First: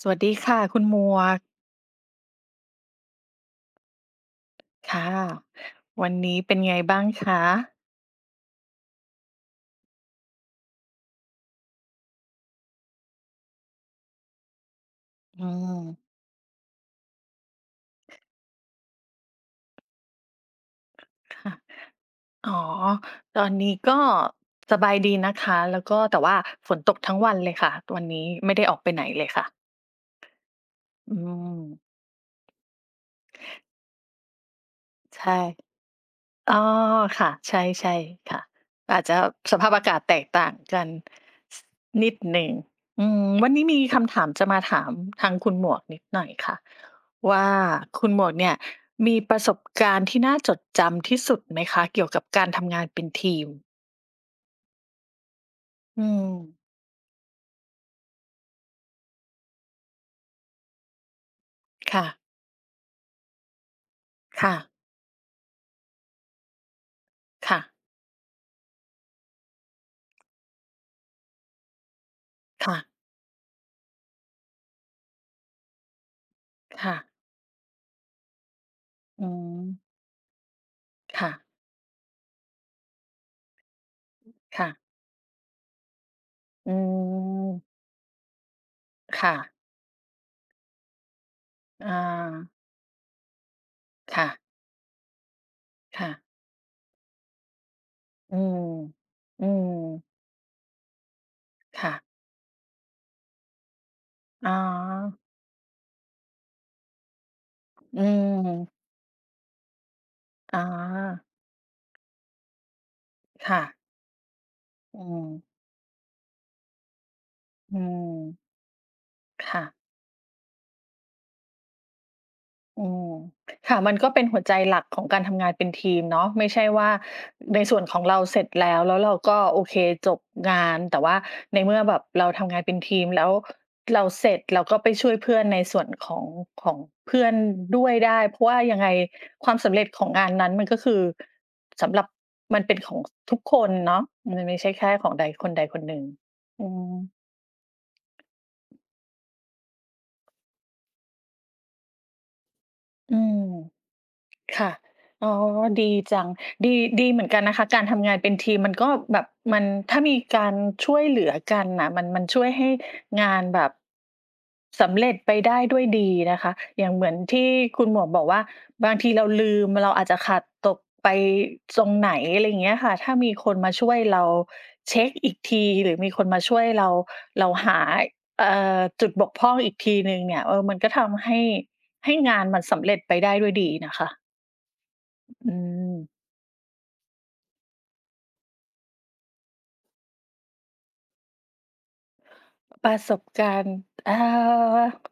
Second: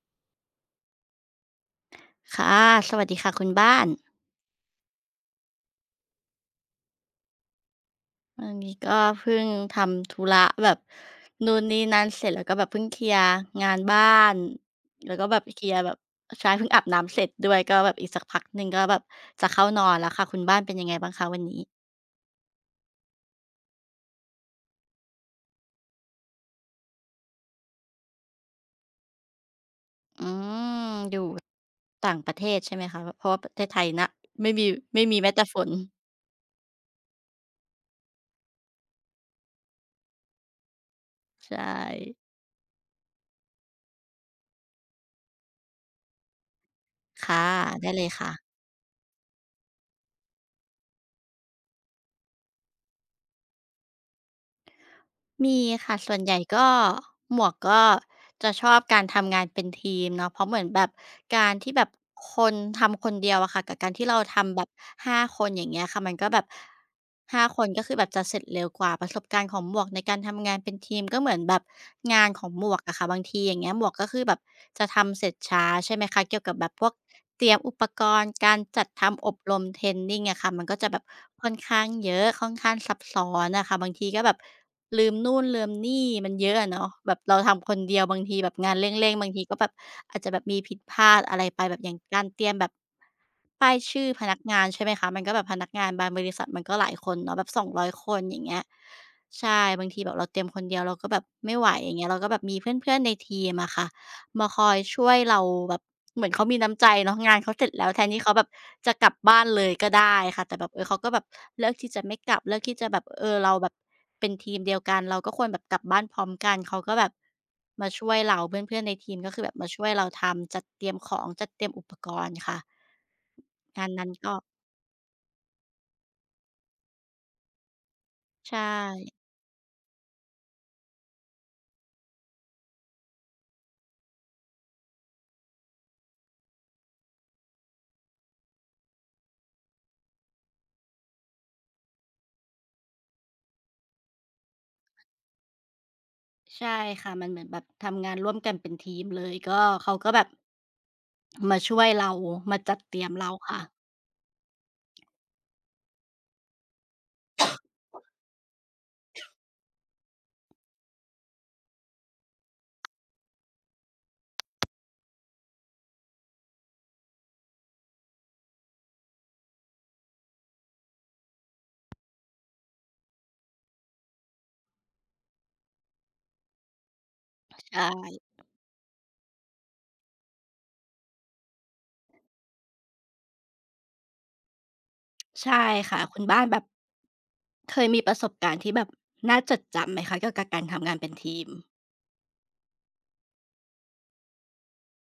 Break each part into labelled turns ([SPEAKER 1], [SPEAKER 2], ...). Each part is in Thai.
[SPEAKER 1] สวัสดีค่ะคุณหมวก
[SPEAKER 2] ค่ะสวัสดีค่ะคุณบ้าน
[SPEAKER 1] ค่ะวันนี้เป็นไงบ้างคะ
[SPEAKER 2] วันนี้ก็เพิ่งทำธุระแบบนู่นนี่นั่นเสร็จแล้วก็แบบเพิ่งเคลียร์งานบ้านแล้วก็แบ
[SPEAKER 1] อื
[SPEAKER 2] บเคลียร์แบบ
[SPEAKER 1] ม
[SPEAKER 2] ใช้เพิ่งอาบน้ำเสร็จด้วยก็แบบอีกสักพักหนึ่งก็แบบจะเข้านอนแล้วค่ะคุณบ้านเป็นยังไงบ้างคะวัน
[SPEAKER 1] ค่ะ
[SPEAKER 2] นี้
[SPEAKER 1] อ๋อตอนนี้ก็สบายดีนะคะแล้วก็แต่ว่าฝนตกทั้งวันเลยค่ะวันนี้ไม่ได้ออกไปไหนเลยค่ะ
[SPEAKER 2] อืม
[SPEAKER 1] อื
[SPEAKER 2] อยู่
[SPEAKER 1] ม
[SPEAKER 2] ต่างประเทศใช่ไหมคะเพราะว่าประเทศไทยนะไม่มีไม่มี
[SPEAKER 1] ใช่
[SPEAKER 2] แม้แต่ฝน
[SPEAKER 1] อ๋อค่ะใช่ใช่ค่ะอาจจะสภาพอากาศแตกต่างกันส
[SPEAKER 2] ใช่
[SPEAKER 1] นิดหนึ่งอืมวันนี้มีคำถามจะมาถามทางคุณหมวกนิดหน่อยค่ะ
[SPEAKER 2] ค่ะ
[SPEAKER 1] ว่า
[SPEAKER 2] ได้เล
[SPEAKER 1] คุ
[SPEAKER 2] ย
[SPEAKER 1] ณหมว
[SPEAKER 2] ค่ะ
[SPEAKER 1] กเนี่ยมีประสบการณ์ที่น่าจดจำที่สุดไหมคะเกี่ยวกับการทำงานเป็นทีม
[SPEAKER 2] มีค่ะ
[SPEAKER 1] อื
[SPEAKER 2] ส่ว
[SPEAKER 1] ม
[SPEAKER 2] นใหญ่ก็หมวกก็จะชอบการทำงานเป็นทีมเนาะเพราะเหมือนแบบการที่แบบ
[SPEAKER 1] ค่ะ
[SPEAKER 2] คนทำคนเดียวอะค่ะกับการที่เรา
[SPEAKER 1] ค่ะ
[SPEAKER 2] ทำแบบ5คนอย่างเงี้ยค่ะมันก็แบบห้า
[SPEAKER 1] ค่ะ
[SPEAKER 2] คนก็คือแบบจะเสร็จเร็วกว่าประสบการณ์ของหมวกในการทำงานเป็นทีมก็เหมือนแบบงานของหม
[SPEAKER 1] ค่ะ
[SPEAKER 2] วกอะค่ะบางทีอย่างเงี้ยหมวกก็คือแบบจะทำเสร็จช้าใช่ไหมคะเกี่ยวกับแบบพวก
[SPEAKER 1] ค่ะ
[SPEAKER 2] เตรียมอุปกรณ์การจัด
[SPEAKER 1] อื
[SPEAKER 2] ทำอบรมเทร
[SPEAKER 1] ม
[SPEAKER 2] นนิงอะค่ะมันก็จะแบบ
[SPEAKER 1] ค่ะ
[SPEAKER 2] ค่อนข้างเยอะค่อนข้างซับซ้อนอะค่ะบางทีก็แบบ
[SPEAKER 1] ค่ะ
[SPEAKER 2] ลืมนู่นลืมนี่มันเยอะ
[SPEAKER 1] อื
[SPEAKER 2] อะเนาะแบบเราทำค
[SPEAKER 1] ม
[SPEAKER 2] นเดียวบางทีแบบงานเร่งๆบาง
[SPEAKER 1] ค่ะ
[SPEAKER 2] ทีก็แบบอาจจะแบบมีผิดพลาดอะไรไปแบบ
[SPEAKER 1] อ
[SPEAKER 2] อย่างการเตรี
[SPEAKER 1] า
[SPEAKER 2] ยมแบบป้ายชื่อพ
[SPEAKER 1] ค่ะ
[SPEAKER 2] นักงานใช่ไหมคะมันก็แบบพนักงานบา
[SPEAKER 1] ค่ะ
[SPEAKER 2] งบริษัทมันก็หลายคนเนาะแบบ2 0ยคน
[SPEAKER 1] อื
[SPEAKER 2] อย่าง
[SPEAKER 1] ม
[SPEAKER 2] เงี้ย
[SPEAKER 1] อื
[SPEAKER 2] ใช่
[SPEAKER 1] ม
[SPEAKER 2] บางทีแบบเราเตรียมคนเดียวเราก็แบบไม่ไหวอ
[SPEAKER 1] ค่ะ
[SPEAKER 2] ย่างเงี้ยเราก็แบบมีเพื่อนๆในทีมอะค่ะ มา
[SPEAKER 1] อ๋อ
[SPEAKER 2] คอยช่วยเราแบบเหมือนเขามีน้ำใจเนาะงานเขาเสร็จแล้ว
[SPEAKER 1] อื
[SPEAKER 2] แทนที่เขาแบบ
[SPEAKER 1] ม
[SPEAKER 2] จะกลับบ้านเลยก็ได้ค่ะแต่
[SPEAKER 1] อ๋อ
[SPEAKER 2] แบบเออเขาก็แบบเลือกที่จะไม่กลับเลือกที่จะแบบเออเรา
[SPEAKER 1] ค่ะ
[SPEAKER 2] แบบเป็นทีมเดียวกั
[SPEAKER 1] อื
[SPEAKER 2] นเรา
[SPEAKER 1] ม
[SPEAKER 2] ก็ควรแบบกลับบ้านพร้อมกันเขาก็แบบ
[SPEAKER 1] อื
[SPEAKER 2] มาช่วยเรา
[SPEAKER 1] ม
[SPEAKER 2] เพื่อนๆในทีมก็คือแบบ
[SPEAKER 1] ค่ะ
[SPEAKER 2] มาช่วยเราทำจัดเตรียมของจัดเตรียมอุปกรณ์ค่ะ
[SPEAKER 1] อืมค่ะ
[SPEAKER 2] งาน
[SPEAKER 1] มันก็
[SPEAKER 2] นั้น
[SPEAKER 1] เป็น
[SPEAKER 2] ก็
[SPEAKER 1] หัวใจหลักของการทำงานเป็นทีมเนาะไม่ใช่ว่าในส่วนของเราเสร็จ
[SPEAKER 2] ใช่
[SPEAKER 1] แล้วแล้วเราก็โอเคจบงานแต่ว่าในเมื่อแบบเราทำงานเป็นทีมแล้วเราเสร็จเราก็ไปช่วยเพื่อนในส่วนของของเพื่อนด้วยได้เพราะว่ายังไงความสำเร็จของงานนั้นมันก็คือสำหรับมันเป็นของทุกคนเนาะมันไม่ใช่แค่ของใดคนใดคนหนึ่งอื
[SPEAKER 2] ใช่ค่ะมัน
[SPEAKER 1] ม
[SPEAKER 2] เหมือนแบบทำงานร่วมกันเป็นทีมเลยก็เขาก็แบบมาช่วยเรามาจัดเตรียม
[SPEAKER 1] อื
[SPEAKER 2] เรา
[SPEAKER 1] ม
[SPEAKER 2] ค่ะ
[SPEAKER 1] ค่ะอ๋อดีจังดีดีเหมือนกันนะคะการทำงานเป็นทีมมันก็แบบมันถ้ามีการช่วยเหลือกันน่ะมันมันช่วยให้งานแบบสำเร็จไปได้ด้วยดีนะคะอย่างเหมือนที่คุณหมวกบอกว่าบางทีเราลืมเราอาจจะขาดตกไปตรงไหนอะไรอย่างเงี้ยค่ะถ้ามีคนมาช่วยเราเช็กอีกทีหรือมีคนมาช่วยเราเราหา
[SPEAKER 2] ใช่
[SPEAKER 1] เอ่จุดบกพร่องอีกทีหนึ่งเนี่ยเออมันก็ทำให้ให้งานมันสำเร็จไปได้ด้วยดีนะคะ อื
[SPEAKER 2] ใช่ค่ะคุ
[SPEAKER 1] ม
[SPEAKER 2] ณบ้านแบบเคยมีประสบการณ์ที่แบบน่าจดจำไหมคะเกี่ยวกับการทำงานเป็นทีม
[SPEAKER 1] ประสบการณ์อา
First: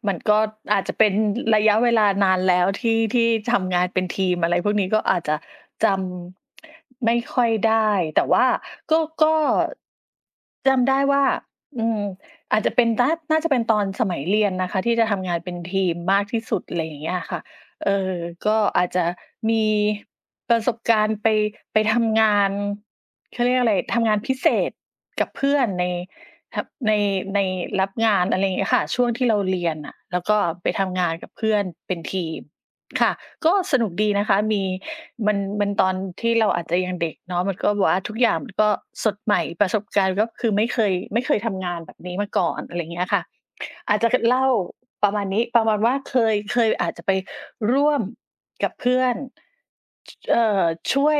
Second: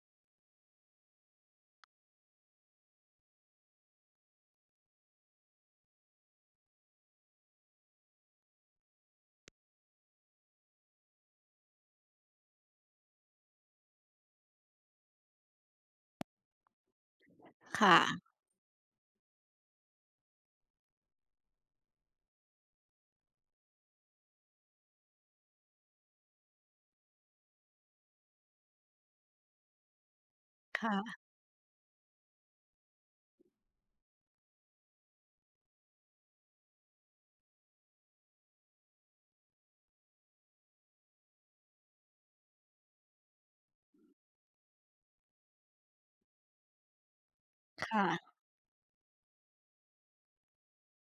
[SPEAKER 1] มันก็อาจจะเป็นระยะเวลานานแล้วที่ที่ทำงานเป็นทีมอะไรพวกนี้ก็อาจจะจำไม่ค่อยได้แต่ว่าก็จำได้ว่าอืมอาจจะเป็นน่าน่าจะเป็นตอนสมัยเรียนนะคะที่จะทำงานเป็นทีมมากที่สุดอะไรอย่างเงี้ยค่ะเอ
[SPEAKER 2] ค่ะ
[SPEAKER 1] อก็อาจจะมีประสบการณ์ไปทำงานเขาเรียกอะไรทำงานพิเศษกับเพื่อนใน ครับในในรับงานอะไรอย่างเงี้ยค่ะช่วงที่เราเรียนน่ะแล้วก็ไปทำงาน
[SPEAKER 2] ค่ะ
[SPEAKER 1] กับเพื่อนเป็นทีมค่ะก็สนุกดีนะคะมีมันมันตอนที่เราอาจจะยังเด็กเนาะมันก็แบบว่าทุกอย่างมันก็สดใหม่ประสบการณ์ก็คือไม่เคยไม่เคยทำงานแบบนี้มาก่อนอะไรอย่างเงี้ยค่ะ อาจจะเล่าประมาณนี้ประมาณว่าเคยอาจจะไปร่วม
[SPEAKER 2] ค่ะ
[SPEAKER 1] กับเพื่อนชเอ่อช่วย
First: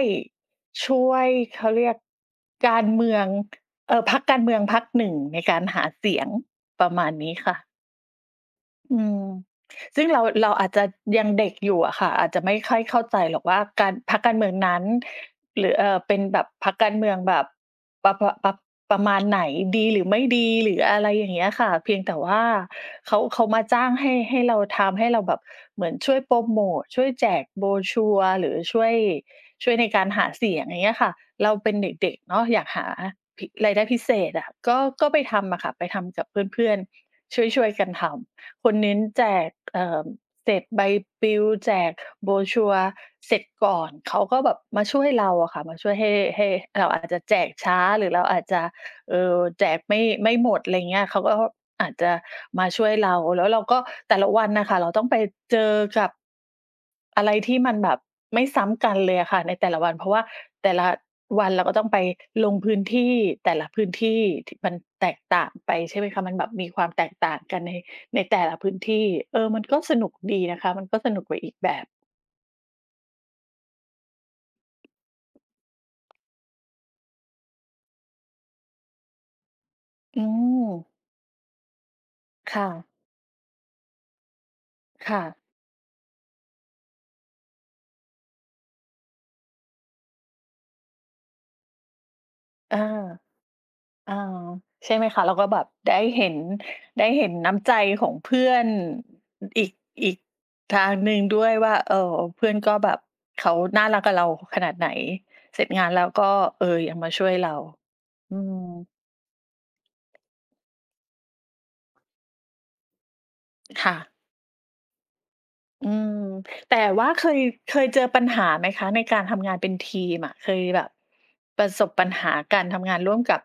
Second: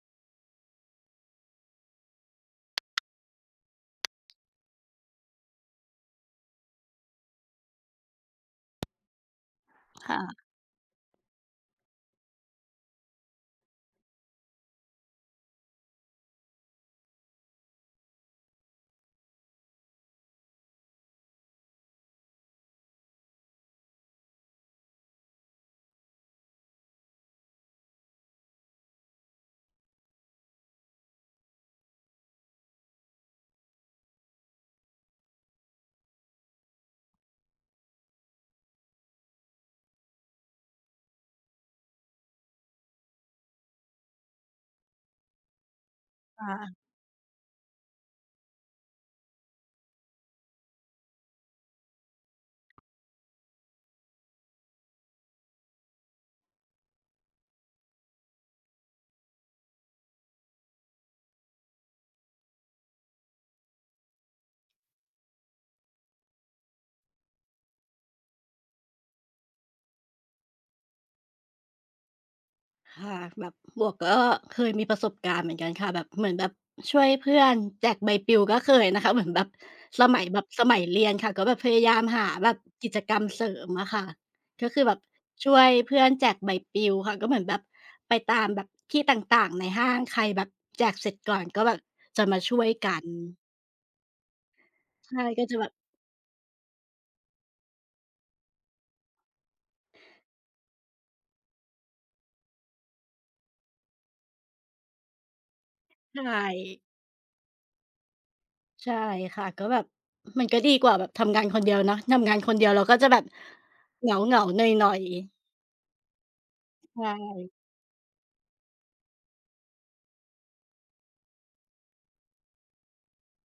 [SPEAKER 1] ช่วยเขาเรียกการเมืองพรรคการเมืองพรรคหนึ่งในการหาเสียงประมาณนี้ค่ะ อืมซึ่งเรา
[SPEAKER 2] ค่ะ
[SPEAKER 1] เราอาจจะยังเด็กอยู่อะค่ะอาจจะไม่ค่อยเข้าใจหรอกว่าการพรรคการเมืองนั้นหรือเป็นแบบพรรคการเมืองแบบปะปะปะประมาณไหนดีหรือไม่ดีหรืออะไรอย่างเงี้ยค่ะเพียงแต่ว่าเขามาจ้างให้เราทำให้เราแบบเหมือนช่วยโพรโมตช่วยแจกโบรชัวร์หรือช่วยในการหาเสียงอย่างเงี้ยค่ะเราเป็นเด็กๆเนาะอยากหาพิรายได้พิเศษอะก็ไปทำอะค่ะไปทำกับเพื่อนๆช่วยๆกันทำ คนเน้นแจกเศษใบปลิวแจก brochure เสร็จก่อนเขาก็แบบมาช่วยเราอะค่ะมาช่วยให้ให้
[SPEAKER 2] ค่ะ
[SPEAKER 1] เราอาจจะแจกช้าหรือเราอาจจะแจกไม่หมดอะไรเงี้ยเขาก็อาจจะมาช่วยเราแล้วเราก็แต่ละวันน่ะค่ะเราต้องไปเจอกับอะไรที่มันแบบไม่ซ้ำกันเลยอะค่ะในแต่ละวันเพราะว่าแต่ละวันเราก็ต้องไปลงพื้นที่แต่ละพื้นที่ที่มันแตกต่างไปใช่ไหมคะมันแบบมีความแตกต่างกันใน ในแต่ละพื้นที่เออมันก็สนุกดีนะคะ มันก็สนุกไปอีกแบบ
[SPEAKER 2] ค่ะแบบหมวกก็เคยมีประสบการณ์เหมือนกันค่ะแบบเหมือนแบบช่วยเพื่อนแจกใบปลิวก็เคยนะคะ เหมือนแบบสมั
[SPEAKER 1] อื
[SPEAKER 2] ยแบบส
[SPEAKER 1] ม
[SPEAKER 2] มัยเรียนค่ะก็แบบพยายามหาแบบ
[SPEAKER 1] ค่ะ
[SPEAKER 2] กิจกรรมเสริมอะค่ะก็คือแบบ
[SPEAKER 1] ค่ะ
[SPEAKER 2] ช่วยเพื่อนแจกใบปลิวค่ะก็เหมือนแบบไปตามแบบที่ต่างๆในห้างใครแบบแจกเสร็จก่อนก็แบบจะมาช่วย
[SPEAKER 1] อา
[SPEAKER 2] กัน
[SPEAKER 1] อาใช่ไหมคะ
[SPEAKER 2] ใช่
[SPEAKER 1] เรา
[SPEAKER 2] ก็
[SPEAKER 1] ก็
[SPEAKER 2] จะ
[SPEAKER 1] แบ
[SPEAKER 2] แบ
[SPEAKER 1] บ
[SPEAKER 2] บ
[SPEAKER 1] ได้เห็นได้เห็นน้ำใจของเพื่อนอีกอีกทางหนึ่งด้วยว่าเอ่อเพื่อนก็แบบเขาน่ารักกับเราขนาดไหน เสร็จงานแล้วก็
[SPEAKER 2] ใช่
[SPEAKER 1] เออยังมาช่วยเราอืม
[SPEAKER 2] ใช่ค่ะก็แบบมันก็ดีกว่าแบบทำงานคนเดียวเนาะทำงานคนเดียวเราก็จะแบบ
[SPEAKER 1] ค่ะ
[SPEAKER 2] เหงาเหงาหนอยๆ
[SPEAKER 1] อืมแต่ว่า
[SPEAKER 2] ใช่
[SPEAKER 1] เคย
[SPEAKER 2] อย
[SPEAKER 1] เคยเจอปัญหาไหมคะในการทำงานเป็นทีมอะเคยแบบประสบปัญหาการทำงานร่วมกับ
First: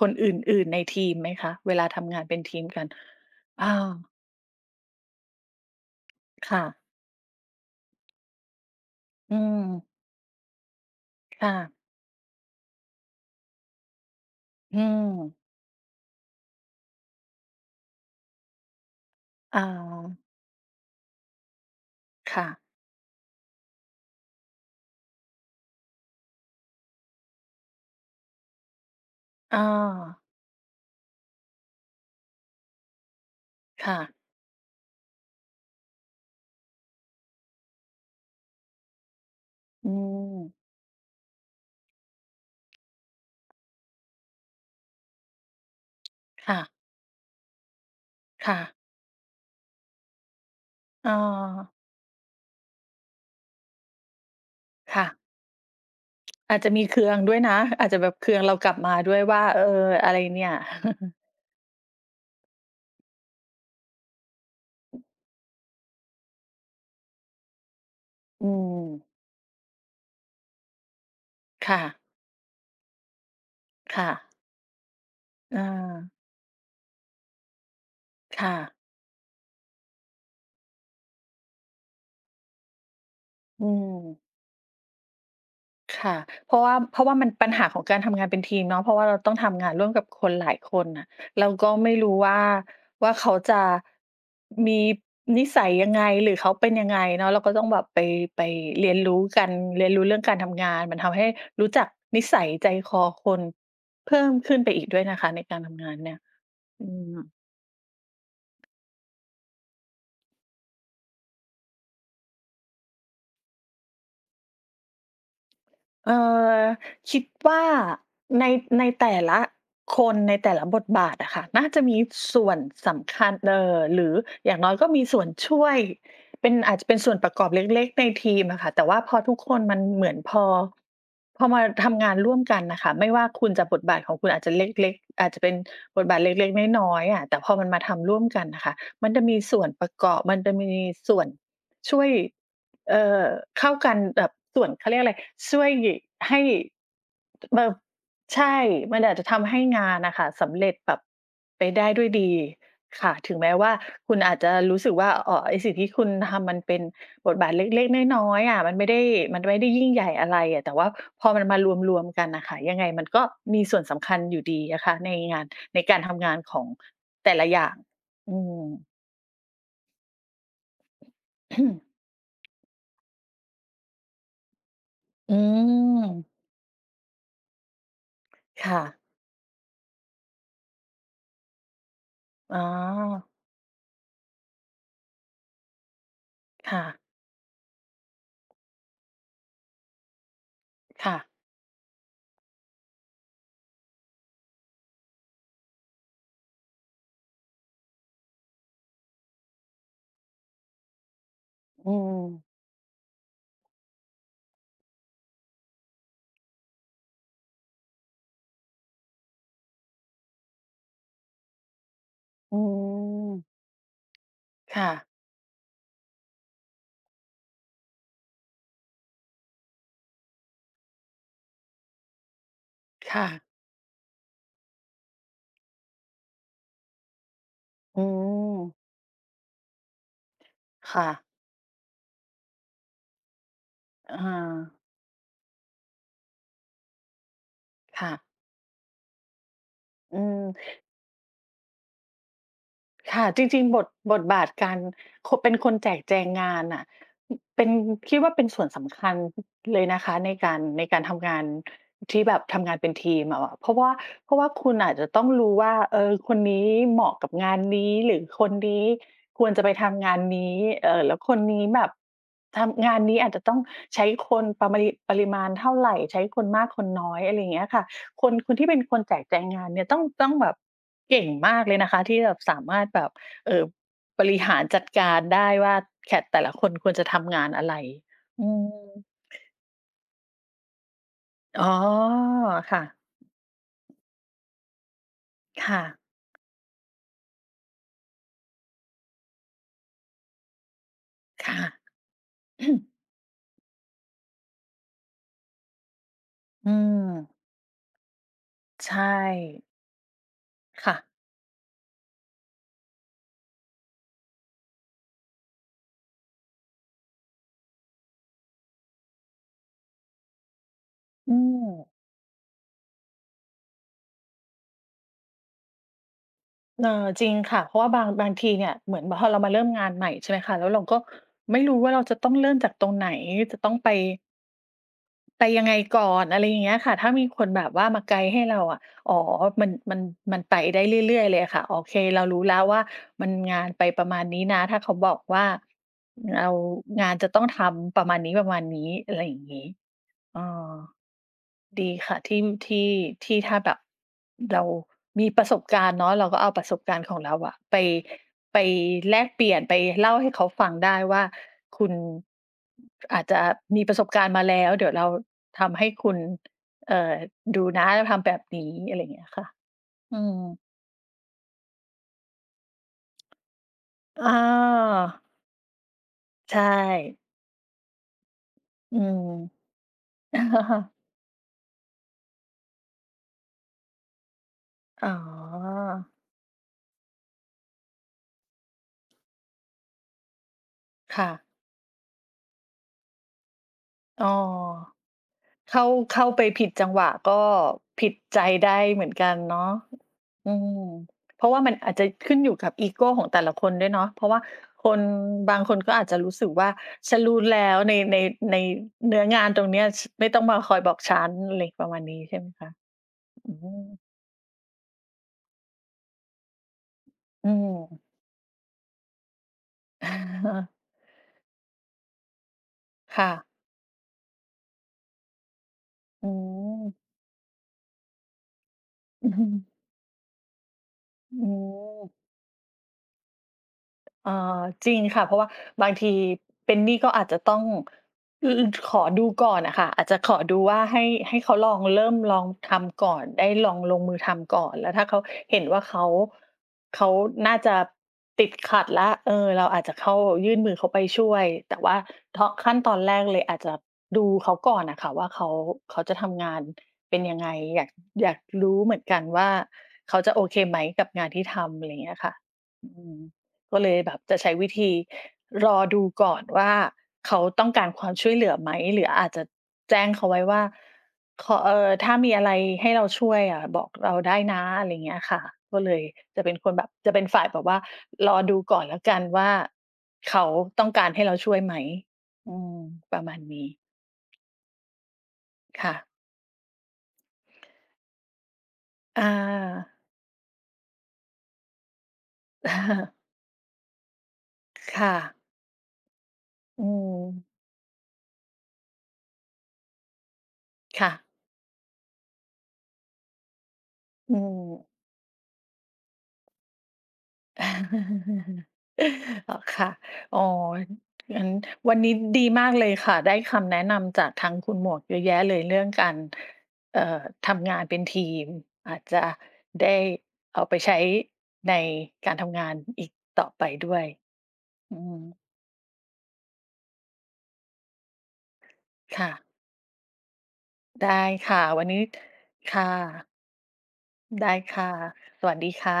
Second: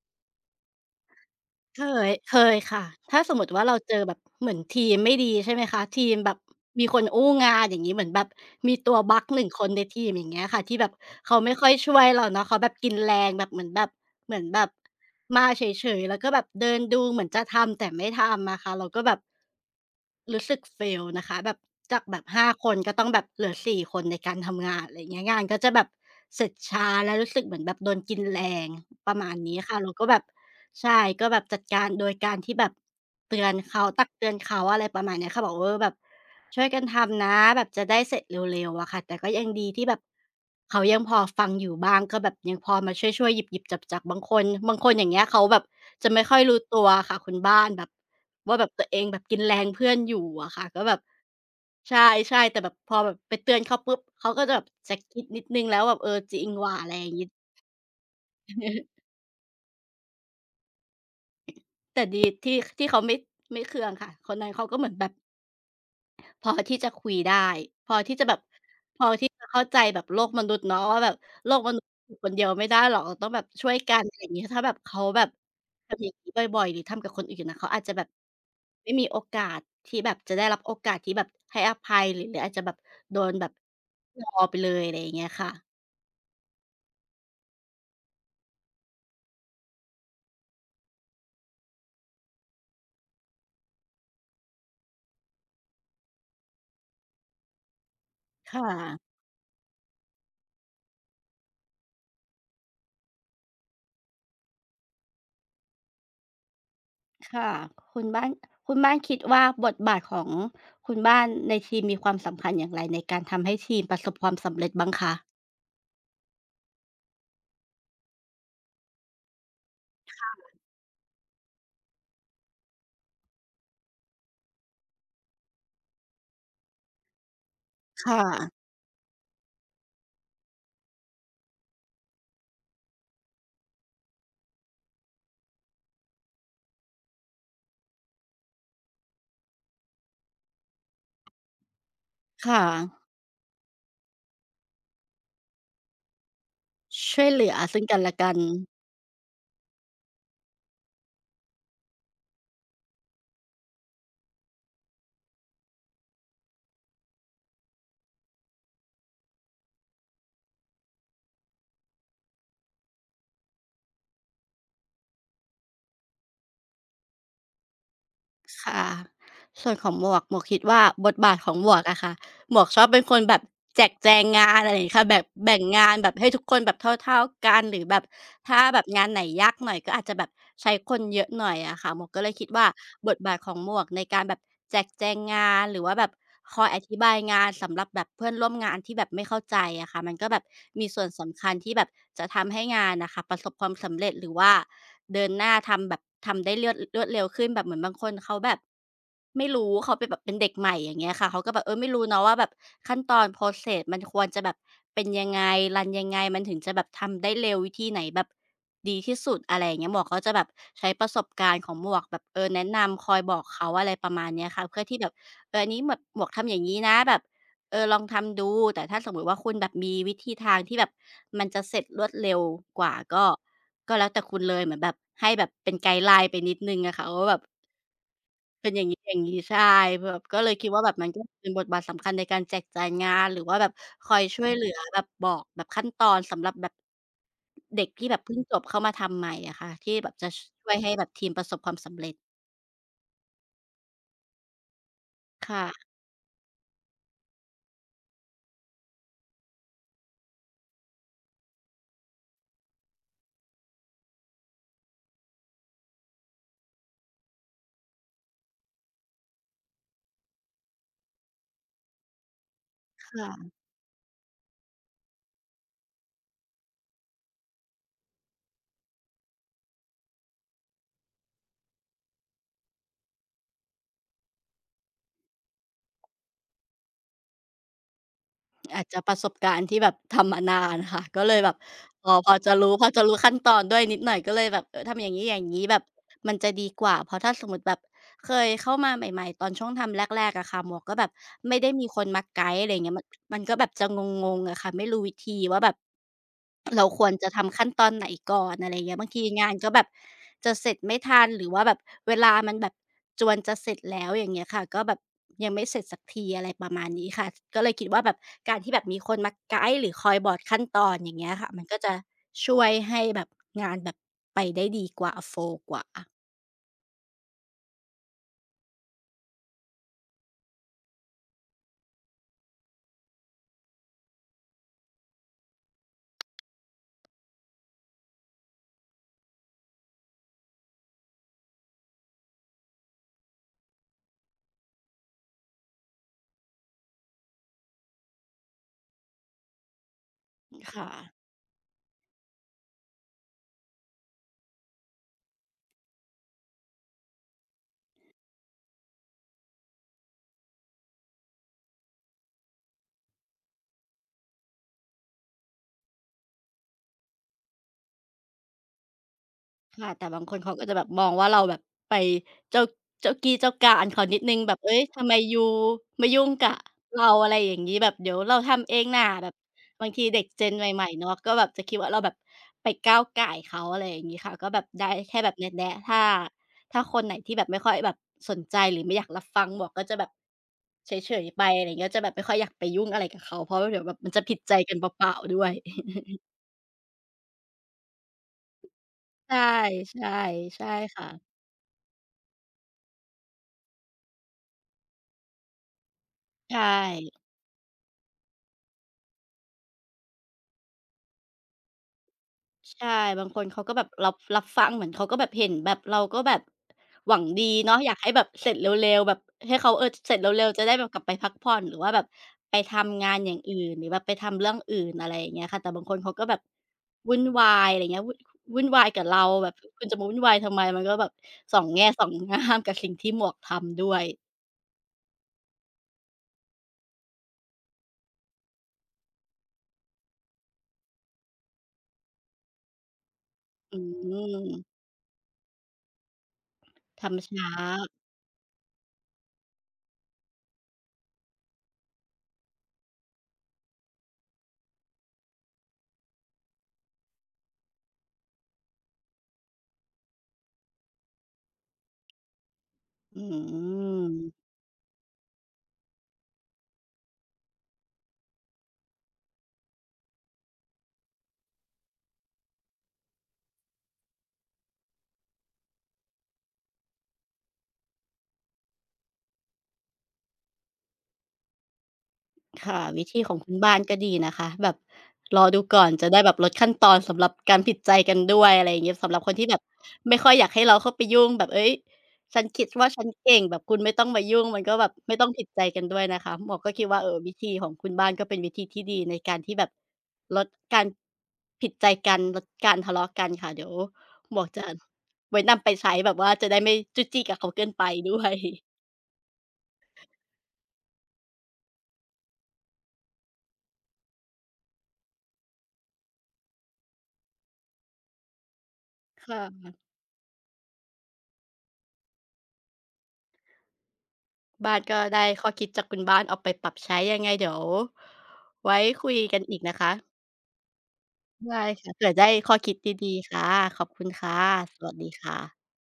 [SPEAKER 1] คนอื่นๆในทีมไหมคะเว
[SPEAKER 2] เค
[SPEAKER 1] ลา
[SPEAKER 2] ย
[SPEAKER 1] ทำงานเป็
[SPEAKER 2] เค
[SPEAKER 1] น
[SPEAKER 2] ย
[SPEAKER 1] ทีมกั
[SPEAKER 2] ค่ะ
[SPEAKER 1] น
[SPEAKER 2] ถ้าสมมติว่า
[SPEAKER 1] อา
[SPEAKER 2] เราเจอแบบเหมือนทีมไม่ดีใช่ไหมคะ ทีมแบบ
[SPEAKER 1] ค่ะ
[SPEAKER 2] มีคนอู้งานอย่างงี้เหมือนแบบมีตัวบั๊ก
[SPEAKER 1] อื
[SPEAKER 2] 1
[SPEAKER 1] ม
[SPEAKER 2] คนในทีมอย่างเงี้ยค่ะที่แบบเขา
[SPEAKER 1] ค่ะ
[SPEAKER 2] ไม่ค่อยช่วยเราเนาะเขาแบบกินแรงแบบเหมือนแบบเหมือนแบบ
[SPEAKER 1] อืม
[SPEAKER 2] มาเฉยๆแล้วก็แบบเดินดูเหมือนจะทำแต่ไม่ทำอะค่ะเราก็แบบ
[SPEAKER 1] อา
[SPEAKER 2] รู้สึก fail นะคะแบบจากแบบ
[SPEAKER 1] ค่ะ
[SPEAKER 2] ห้าคนก็ต้องแบบเหลือสี่คนในการทำงานอะไรอย่างเงี้ยงานก็จะแบบเสร็จช้าและรู้สึกเหมือนแบบโดนกินแรงประมาณ
[SPEAKER 1] อ
[SPEAKER 2] นี้ค่ะเราก็แบ
[SPEAKER 1] า
[SPEAKER 2] บใช่ก็แบบจัดการโดยการที่แบบเตือนเขา
[SPEAKER 1] ค่ะ
[SPEAKER 2] ตักเตือนเขาอะไรประมาณเนี้ยค่ะบอกเออแบบ ช่วยกันทำนะแบบจะได้เสร็จเร็วๆอะค่ะแต่ก็ยังดีที่
[SPEAKER 1] อื
[SPEAKER 2] แบบ
[SPEAKER 1] ม
[SPEAKER 2] เขายังพอฟังอยู่บ้างก็แบบยังพอมาช่วยๆหยิบหยิบจับจับบางคนบางคนอย่างเงี้ยเขาแบบจะไม่ค่อย
[SPEAKER 1] ค่ะ
[SPEAKER 2] รู้ตัวค่ะคุณบ้านแบบว่า
[SPEAKER 1] ค่ะ
[SPEAKER 2] แบบตัวเองแบบกินแรงเพื่อนอยู่อะค่ะก็แบบ
[SPEAKER 1] อา
[SPEAKER 2] ใช่ใช่แต่แบบพอแบบไปเตือนเขาปุ๊บเขาก็จะแบบจะ
[SPEAKER 1] ค่ะ
[SPEAKER 2] คิดนิดนึงแล้วแบบเออจริง
[SPEAKER 1] อาจจะ
[SPEAKER 2] ว่า
[SPEAKER 1] มี
[SPEAKER 2] อะไร
[SPEAKER 1] เคื
[SPEAKER 2] อ
[SPEAKER 1] อ
[SPEAKER 2] ย่าง
[SPEAKER 1] ง
[SPEAKER 2] งี้
[SPEAKER 1] ด้วยนะอาจจะแบบเคืองเรากลับมาด้วยว่าเอออะไรเนี่ย
[SPEAKER 2] แต่ดีที่เขาไม่เคืองค่ะคนนั้นเขาก็เหมือนแบบ พอที่จะคุยได้พอที่จะแบบ
[SPEAKER 1] อืม
[SPEAKER 2] พอที่จะเข้าใจแบบโลกมนุษย์เนาะว่าแบบโลกม
[SPEAKER 1] ค่ะ
[SPEAKER 2] นุษย์อยู่คนเดียวไม่ได้หรอกเราต้องแบบช่วยกัน
[SPEAKER 1] ค่ะ
[SPEAKER 2] อะไรอย่างงี้ถ้าแบบเขาแบบ
[SPEAKER 1] เอ
[SPEAKER 2] ทำอย่าง
[SPEAKER 1] า
[SPEAKER 2] งี้บ่อยๆหรือทำกับคนอื่นน่ะเขาอาจจะแบบ
[SPEAKER 1] ค่ะ
[SPEAKER 2] ไม่มีโอกาสที่แบบจะได้รับโอกาสที่แบบให้อภัยหรืออาจจะแบบโดนแบบ
[SPEAKER 1] อืม
[SPEAKER 2] รอไปเลยอะไรอย่างเงี้ยค่ะ
[SPEAKER 1] ค่ะเพราะว่าเพราะว่ามันปัญหาของการทำงานเป็นทีมเนาะเพราะว่าเราต้องทำงานร่วมกับคนหลายคนน่ะเราก็ไม่รู้ว่าว่าเขาจะมีนิสัยยังไงหรือเขาเป็นยังไงเนาะเราก็ต้องแบบไปไป
[SPEAKER 2] ค่
[SPEAKER 1] เรียน
[SPEAKER 2] ะ
[SPEAKER 1] รู้กันเรียนรู้เรื่องการทำงานมันทำให้รู้จักนิสัยใจคอคนเพิ่มขึ้นไปอีกด้วยนะคะในการทำงานเนี่ยอืม
[SPEAKER 2] ค่ะคุณบ้านคุณบ้านคิดว่าบทบาทของคุณบ้านในทีมมีความสำคัญอย่างไรในการทำให้ทีมประสบความสำเร็จบ้างคะ
[SPEAKER 1] เอ่อคิดว่าในในแต่ละคนในแต่ละบทบาทอะค่ะน่าจะมีส่วนสำคัญหรืออย่างน้อยก็มีส่วนช่วยเป็นอาจจะเป็นส่วนประกอบเล็กๆใน
[SPEAKER 2] ค่ะ
[SPEAKER 1] ทีมอะค่ะแต่ว่าพอทุกคนมันเหมือนพอพอมาทำงานร่วมกันนะคะไม่ว่าคุณจะบทบาทของคุณอาจจะเล็กๆอาจจะเป็นบทบาทเล็กๆน้อยๆอะแต่พอมันมาทำร่วมกันนะคะมันจะมีส่วนประกอบมันจะมีส่วนช่วย
[SPEAKER 2] ค่ะ
[SPEAKER 1] เอ่อเข้ากันแบบส่วนเขาเรียกอะไรช่วยให้
[SPEAKER 2] ช่วยเหลือ
[SPEAKER 1] แบบ
[SPEAKER 2] ซึ่งกันและกัน
[SPEAKER 1] ใช่มันอาจจะทำให้งานน่ะค่ะสำเร็จแบบไปได้ด้วยดีค่ะถึงแม้ว่าคุณอาจจะรู้สึกว่าอ๋อไอ้สิ่งที่คุณทำมันเป็นบทบาทเล็กๆน้อยๆอะมันไม่ได้มันไม่ได้ยิ่งใหญ่อะไรอะแต่ว่าพอมันมารวมๆกันน่ะค่ะยังไงมันก็มีส่วนสำคัญอยู่ดีนะคะในงานในการทำงานของแต่ละอย่างอืม
[SPEAKER 2] ค่ะส่วนของหมวกคิดว่าบทบาทของหมว กอะค่ะ หมวกชอบเป็นคนแบบแจกแจงงานอะไรอย่างงี้ค่ะแบบ
[SPEAKER 1] อื
[SPEAKER 2] แบ่งงานแบบให้
[SPEAKER 1] ม
[SPEAKER 2] ทุกคนแบบเท่าๆกันหรือแบบถ้าแบ
[SPEAKER 1] ค่ะ
[SPEAKER 2] บงานไหนยากหน่อยก็อาจจะแบบใช้คนเยอะหน่อยอะค่ะหมวกก็เลยคิด
[SPEAKER 1] อ๋อ
[SPEAKER 2] ว่าบทบาทของหมวกในการแบบแจกแจงงานหรือว่าแบบคอยอ
[SPEAKER 1] ค่ะ
[SPEAKER 2] ธิบายงานสำหรับแบบเพื่อนร่วมงานที่แบบไม่เข้าใจอะค่ะมันก็แบบมีส่วน
[SPEAKER 1] ค่ะ
[SPEAKER 2] สำคัญที่แบบจะทำให้งานน่ะค่ะประสบความสำเร็จหรือว่าเดินหน้าทำแบบทำได้เลือดรวดเร็วขึ้นแบบเหมือนบางคนเขาแบบ ไม่รู้เขาเป็นแบบเป็นเด็กใหม่อย่างเงี้ยค่ะเขาก็แบบเออไม่
[SPEAKER 1] อื
[SPEAKER 2] รู้เนาะ
[SPEAKER 1] ม
[SPEAKER 2] ว่าแบบขั้นตอน process มันควรจะแบบเป็นยังไงรันยังไงมันถึงจะแบบทำได้เร็ววิธีไหนแบบดีที่สุดอะไรอย่างเงี้ยหมวกก็จะแบบใช้ประสบการณ์ของหมวกแบบ
[SPEAKER 1] อื
[SPEAKER 2] แนะนำคอยบอก
[SPEAKER 1] ม
[SPEAKER 2] เขาอะไรประมาณเนี้ยค่ะเพื่อ
[SPEAKER 1] ค่ะ
[SPEAKER 2] ที่แบบอันนี้แบบหมวกทำอย่างงี้นะแบบลองทำดูแต่ถ้าสมมุติว่าคุณแบบมีวิธีทางที่แบบมันจะเสร็จรวดเร็วกว่าก็
[SPEAKER 1] ค่ะ
[SPEAKER 2] แล้วแต่คุณเลยเหมือนแบบให้แบบเป็นไกด์ไลน์ไปนิดหนึ่งอะค่ะว่าแบบ
[SPEAKER 1] อืม
[SPEAKER 2] เป็นอย่างงี้อย่างงี้ใช่แบบก็เลยคิดว่าแบบ
[SPEAKER 1] ค่ะ
[SPEAKER 2] มันก็เป็นบทบาทสำคัญในการแจกจ่ายงานหรือว่าแบบคอย
[SPEAKER 1] อา
[SPEAKER 2] ช่วยเหลือแบบบอกแบบขั้นตอนสำหรับแบบเด็กที่
[SPEAKER 1] ค่ะ
[SPEAKER 2] แบบเพิ่งจบเข้ามาทำใหม่อะค่ะที่แบบ
[SPEAKER 1] อื
[SPEAKER 2] จะช
[SPEAKER 1] ม
[SPEAKER 2] ช่วยให้แบบทีมประสบความสำเร็จ
[SPEAKER 1] ค่ะจริงๆบทบทบาทการคเป็นคนแจ
[SPEAKER 2] ค่ะ
[SPEAKER 1] กแจงงานน่ะอเป็นคิดว่าเป็นส่วนสำคัญเลยนะคะในการในการทำงานที่แบบทำงานเป็นทีมอะเพราะว่าเพราะว่าคุณอาจจะต้องรู้ว่าเออคนนี้เหมาะกับงานนี้หรือคนนี้ควรจะไปทำงานนี้แล้วคนนี้แบบทำงานนี้อาจจะ
[SPEAKER 2] ค่ะ
[SPEAKER 1] ต้องใช้คนประมาริปริมาณเท่าไรใช้คนมากคนน้อยอะไรอย่างเงี้ยค่ะ คนคนที่เป็นคนแจกแจงงานเนี่ยต้องต้องแบบเก่งมากเลยนะคะที่แบบสามารถแบบเอ่อบริหารจัดการได้ว่าแขกแต่ละคนควรจะทำงานอะไรอื
[SPEAKER 2] อาจ
[SPEAKER 1] ม
[SPEAKER 2] จะประสบการณ์ที่แบบทำมานานค่ะก็เลยแบบ
[SPEAKER 1] อ๋อ
[SPEAKER 2] พอจะรู้พอจะ
[SPEAKER 1] ค่ะ
[SPEAKER 2] รู้ขั้นตอนด้วยนิดหน่อยก็เลยแบบเออทำอย่างงี้อย่างงี้แบ
[SPEAKER 1] ค่ะ
[SPEAKER 2] บมันจะดีกว่าเพราะถ้าสมมุติแบบเคยเข้ามาใหม่ๆตอนช่วงทำแรกๆอะค่ะหมวกก็แบบ
[SPEAKER 1] ค่ะ
[SPEAKER 2] ไม่ได้มีคนมาไกด์อะไรอย่างเงี้ยมัน มันก็แบบจะงงๆอะค่ะไม่รู้วิธีว่าแบบ
[SPEAKER 1] อื
[SPEAKER 2] เราควรจะ
[SPEAKER 1] ม
[SPEAKER 2] ทำขั้นตอนไหนก่อนอะไร
[SPEAKER 1] ใช่
[SPEAKER 2] เงี้ยบางทีงานก็แบบจะเสร็จ
[SPEAKER 1] ค่ะ
[SPEAKER 2] ไม่ทันหรือว่าแบบเวลามันแบบจวนจะเสร็จแล้วอย่างเงี้ยค่ะก็แบบยังไม่เสร็จสักทีอะไรประมาณนี้ค่ะก็เลยคิดว่าแบบการที่แบบมีคนมาไกด์หรือคอยบอกขั้นตอนอย่างเงี้
[SPEAKER 1] อื
[SPEAKER 2] ยค่ะมันก็จะ
[SPEAKER 1] ม
[SPEAKER 2] ช่วยให้แบบงานแบบไปได้ดีกว่าโฟลว์กว่า
[SPEAKER 1] เออจริงค่ะเพราะว่าบางบางทีเนี่ยเหมือนพอเรามาเริ่มงานใหม่ใช่ไหมคะแล้วเราก็ไม่รู้ว่าเราจะต้องเริ่มจากตรงไหนจะต้องไป ไปยังไงก่อนอะไรอย่างเงี้ยค่ะถ้ามีคนแบบว่ามาไกด์ให้เราอะอ๋อมันมันมันไปได้เรื่อยๆเลยอะค่ะโอเคเรารู้แล้วว่ามันงานไปประมาณนี้นะถ้าเขาบอกว่าเรางานจะต้องทำประมาณนี้ๆอะไรอย่างงี้เออ
[SPEAKER 2] ค่ะ
[SPEAKER 1] ดีค่ะที่ที่ที่ถ้าแบบเรามีประสบการณ์เนาะเราก็เอาประสบการณ์ของเราอะไปไปแลกเปลี่ยนไปเล่าให้เขาฟังได้ว่าคุณอาจจะมีประสบการณ์มาแล้วเดี๋ยวเราทำให้คุณเอ่อดูนะเราทำแบบนี้อะไรอย่างเงี้ยค่ะ
[SPEAKER 2] ค่ะแต่บา
[SPEAKER 1] อื
[SPEAKER 2] งค
[SPEAKER 1] ม
[SPEAKER 2] นเขาก็จะแบบมองว่าเราแบบไปเจ้าเจ้ากี้เจ้าการเขานิด
[SPEAKER 1] อ้
[SPEAKER 2] ห
[SPEAKER 1] อ
[SPEAKER 2] นึ่งแบบเฮ้ยทำไมยูมายุ่งกับ
[SPEAKER 1] ใช่
[SPEAKER 2] เราอะไรอย่างงี้แบบเดี๋ยวเราทำเอง
[SPEAKER 1] อื
[SPEAKER 2] น่ะ
[SPEAKER 1] ม
[SPEAKER 2] แบบบางทีเด็ก Gen ใหม่ ๆเนาะก็แบบจะคิดว่าเราแบบไปก้าวก่ายเขาอะไรอย่างงี้ค่ะก็แบบได้
[SPEAKER 1] อ๋อ
[SPEAKER 2] แค่แบบแนะๆถ้าคนไหนที่แบบไม่ค่อยแบบสนใจหรือไม่อยากรับฟังหมวกก็จะแบบเฉย
[SPEAKER 1] ค่ะ
[SPEAKER 2] ๆไปอะไรอย่างเงี้ยจะแบบไม่ค่อยอยากไปยุ่งอะไรกับเขาเพราะว่าเดี๋ยวแบบมันจะ
[SPEAKER 1] อ๋อ
[SPEAKER 2] ผิดใจกันเปล่าๆด้วย
[SPEAKER 1] เข้า เข้าไปผิดจังหวะก็ผิดใจได้เหมือนกัน
[SPEAKER 2] ใช่
[SPEAKER 1] เนาะอื
[SPEAKER 2] ๆใช่
[SPEAKER 1] ม
[SPEAKER 2] ค่ะ
[SPEAKER 1] เพราะว่ามันอาจจะขึ้นอยู่กับอีโกของแต่ละคนด้วยเนาะเพราะว่าคนบางคนก็อาจจะรู้สึก
[SPEAKER 2] ใช
[SPEAKER 1] ว่าฉัน
[SPEAKER 2] ่
[SPEAKER 1] รู้แล้วในในในเนื้องานตรงเนี้ยชไม่ต้องมาคอยบอกฉันอะไรประมาณนี้ใช่ไหมคะ
[SPEAKER 2] ใช่บางคน
[SPEAKER 1] อื
[SPEAKER 2] เขาก็แบบรั
[SPEAKER 1] ม
[SPEAKER 2] บรับฟังเหมือนเขาก็แบบเห็นแบบเราก็แบบหวังดี
[SPEAKER 1] อืม
[SPEAKER 2] เนาะอยากให้แบบเสร็จเร็วๆแบบให้เขาเออเสร็จเร็วๆจะ ได้แบบกลับไปพักผ่อนหรือว่าแบบไปทำงานอ
[SPEAKER 1] ค่ะ
[SPEAKER 2] ย่างอื่นหรือแบบไปทำเรื่องอื่นอะไรอย่างเงี้ยค่ะแต่บางคนเขาก็
[SPEAKER 1] อื
[SPEAKER 2] แบบ
[SPEAKER 1] ม
[SPEAKER 2] วุ่นวายอะไรเงี้ยวุ่นวายกับเรา
[SPEAKER 1] อือฮึ
[SPEAKER 2] แบบคุณจะมาวุ่นวายทำไมมันก็แบบ
[SPEAKER 1] อื
[SPEAKER 2] สองแง่สอง
[SPEAKER 1] ม
[SPEAKER 2] ง่ามกับสิ่งที่หมวกทำด้วย
[SPEAKER 1] อ่าจริงค่ะเพราะว่าบางทีเป็นหนี้ก็อาจจะต้องขอดูก่อนนะคะอาจจะขอดูว่าให้ให้เขาลองเริ่มลองทำก่อนได้ลอ
[SPEAKER 2] อื
[SPEAKER 1] งลงมือทำ
[SPEAKER 2] ม
[SPEAKER 1] ก่อนแล้วถ้าเขาเห็นว่าเขาเขา
[SPEAKER 2] ทำช้า
[SPEAKER 1] น่าจะติดขัดละเออเราอาจจะเข้ายื่นมือเขาไปช่วยแต่ว่าทาะขั้นตอนแรกเลยอาจจะดูเขาก่อนนะคะว่าเขาเขาจะทำงานเป็นยังไงอยากอยากรู้เหมือนกันว่าเขาจะโอเคไหมกับงานที่ทำอะไรอย่างเงี้ยค่ะอืม
[SPEAKER 2] อื
[SPEAKER 1] ก็เลยแบ
[SPEAKER 2] ม
[SPEAKER 1] บจะใช้วิธีรอดูก่อนว่าเขาต้องการความช่วยเหลือไหมหรืออาจจะแจ้งเขาไว้ว่าขอถ้ามีอะไรให้เราช่วยอะบอกเราได้นะอะไรเงี้ยค่ะก็เลยจะเป็นคนแบบจะเป็นฝ่ายแบบว่ารอดูก่อนแล้วกันว่าเขาต้องการให้เราช่วยไหมอืม
[SPEAKER 2] ค่ะวิ
[SPEAKER 1] ป
[SPEAKER 2] ธี
[SPEAKER 1] ระ
[SPEAKER 2] ข
[SPEAKER 1] มา
[SPEAKER 2] อ
[SPEAKER 1] ณ
[SPEAKER 2] งคุณ
[SPEAKER 1] นี้
[SPEAKER 2] บ้านก็ดีนะคะแบบรอดูก่อน
[SPEAKER 1] ค่ะ
[SPEAKER 2] จะได้แบบลดขั้นตอนสำหรับการผิดใจกันด้วยอะไรอย่างเงี้ยสำห
[SPEAKER 1] อ
[SPEAKER 2] รับคนที่แบบ
[SPEAKER 1] า
[SPEAKER 2] ไม่ค่อยอยากให้เราเข้าไปยุ่งแบบเฮ้ยฉันคิดว่าฉัน เก่งแบบคุณไม่ต้องมายุ่งมันก็แบบ
[SPEAKER 1] ค่ะ
[SPEAKER 2] ไม่ต้องผิดใจกันด้วยนะคะหมวกก็
[SPEAKER 1] อื
[SPEAKER 2] คิดว่าเออ
[SPEAKER 1] ม
[SPEAKER 2] วิธีของคุณบ้านก็เป็นวิธีที่ดีในการที่แบบลดการ
[SPEAKER 1] ค่ะ
[SPEAKER 2] ผิดใจกันลดการทะเลาะกันค่ะเดี๋ยว
[SPEAKER 1] อื
[SPEAKER 2] หมวกจะ
[SPEAKER 1] ม
[SPEAKER 2] ไว้นำไปใช้แบบว่าจะได้ไม่จุกจิกกับเขาเกินไปด้วย
[SPEAKER 1] เหรอคะอ๋องั้นวันนี้ดีมากเลยค่ะ ได้คำแนะนำจากทางคุณหมวกเยอะแยะเลยเรื่องการเอ่อทำงานเป็นทีมอาจจะ
[SPEAKER 2] ค่ะ
[SPEAKER 1] ได้เอาไปใช้ในการทำงานอีกต่อไปด้วย
[SPEAKER 2] บ้าน
[SPEAKER 1] อื
[SPEAKER 2] ก็
[SPEAKER 1] ม
[SPEAKER 2] ได้ข้อคิดจากคุณบ้านเอาไปปรับใช้ยังไงเดี๋ยวไว้คุย
[SPEAKER 1] ค่ะ
[SPEAKER 2] กันอีกนะคะ
[SPEAKER 1] ได้ค่ะ
[SPEAKER 2] ได้
[SPEAKER 1] วัน
[SPEAKER 2] ค่ะ
[SPEAKER 1] นี้
[SPEAKER 2] เผื่อได้ข้อคิด
[SPEAKER 1] ค่ะ
[SPEAKER 2] ดีๆค่ะขอบคุณค่ะ
[SPEAKER 1] ได้
[SPEAKER 2] ส
[SPEAKER 1] ค่ะ
[SPEAKER 2] วัสดีค่ะ
[SPEAKER 1] สวัสดีค่ะ